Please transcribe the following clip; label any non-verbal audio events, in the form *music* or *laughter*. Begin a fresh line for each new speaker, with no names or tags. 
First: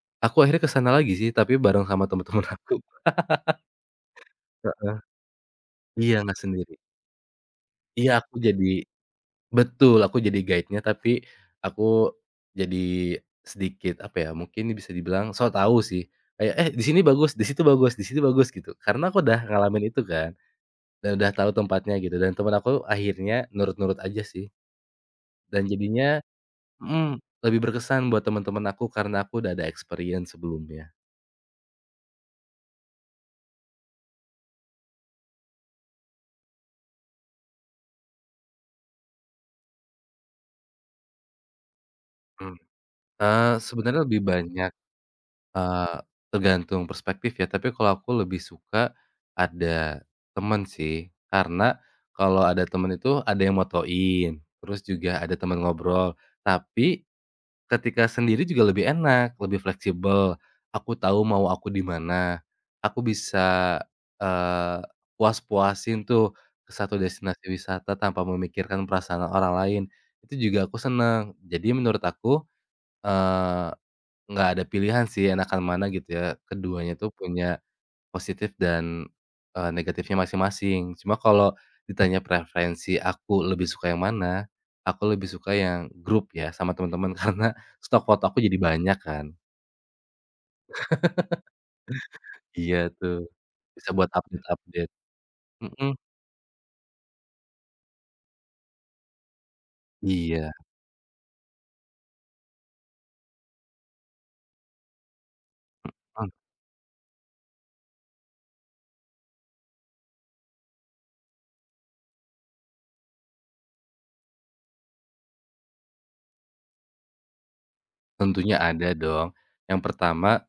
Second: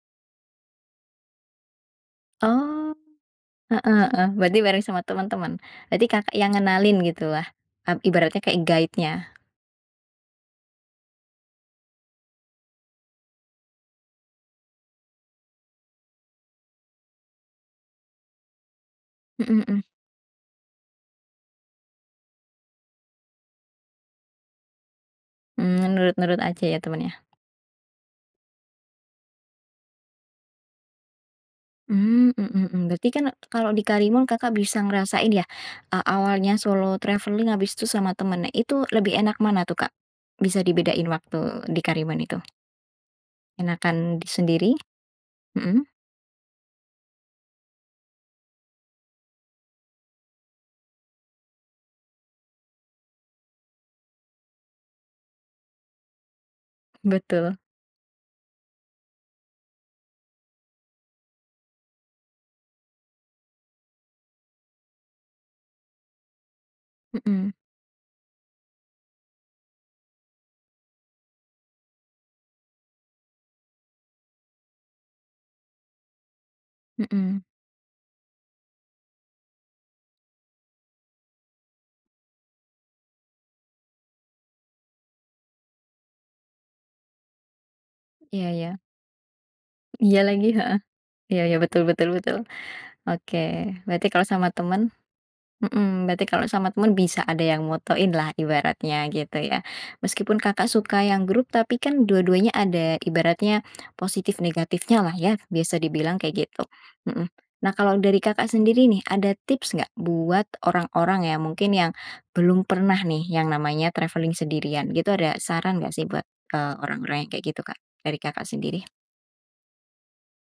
Aku akhirnya ke sana lagi sih, tapi bareng sama temen-temen aku.
Oh, heeh heeh.
*laughs*
Berarti bareng
Heeh,
sama temen-temen. Berarti
iya,
Kakak
enak
yang
sendiri.
ngenalin gitulah, mmm,
Iya, aku
ibaratnya kayak
jadi
guide-nya.
betul, aku jadi guide-nya tapi aku jadi sedikit apa ya, mungkin nih bisa dibilang sok tahu sih. Kayak, "Eh, di sini bagus, di situ bagus di situ bagus," gitu. Karena aku udah
Mhm, mmm.
ngalamin itu kan dan udah tahu tempatnya gitu. Dan temen aku akhirnya nurut-nurut aja sih. Dan
Mmm,
jadinya
nurut-nurut aja ya temennya.
mmm, lebih berkesan buat temen-temen aku, karena aku udah ada experience sebelumnya.
Mmm, mhm, mmm. Berarti kan kalau di Karimun Kakak bisa ngerasain ya, eee, awalnya solo travelling, habis itu sama temennya. Itu lebih enak mana tuh, Kak? Bisa dibedain waktu di Karimun itu?
Mmm, eee, sebenarnya
Enakan
lebih
di
banyak,
sendiri? Mhm.
eee, tergantung perspektif ya, tapi kalau aku lebih suka ada temen sih. Karena kalau ada temen itu ada yang motoin, terus juga ada temen ngobrol. Tapi,
Betul.
ketika sendiri juga lebih enak, lebih fleksibel, aku tahu mau aku di mana. Aku bisa, eee, puas-puasin tuh 1 destinasi
Mhm.
wisata tanpa memikirkan perasaan orang lain itu juga aku seneng. Jadi menurut aku, eee, nggak ada pilihan sih enakan mana gitu ya, keduanya tuh
Mmm.
punya positif dan, eee, negatifnya masing-masing. Cuma kalau ditanya preferensi aku lebih suka yang mana, aku lebih suka yang grup ya sama temen-temen. Karena stock foto aku
Iya
jadi
iya.
banyak kan.
Iya lagi, heeh, iya
*chuckles*
iya. Betul betul betul,
Iya tuh,
oke.
bisa
Berarti
buat
kalau sama teman
update-update. Mhm.
hmm, berarti kalau sama teman bisa ada yang motoinlah ibaratnya gitu ya. Meskipun
Iya.
Kakak suka yang grup, tapi kan dua-duanya ada ibaratnya positif, negatifnyalah ya bisa dibilang
Hmm.
kayak gitu, mhm. Nah, kalau dari Kakak sendiri nih, ada tips nggak buat orang-orang yang mungkin yang belum pernah nih yang namanya traveling sendirian gitu. Ada saran nggak sih buat, eee, orang-orang yang kayak gitu, Kak, dari Kakak
Tentunya
sendiri?
ada dong. Yang pertama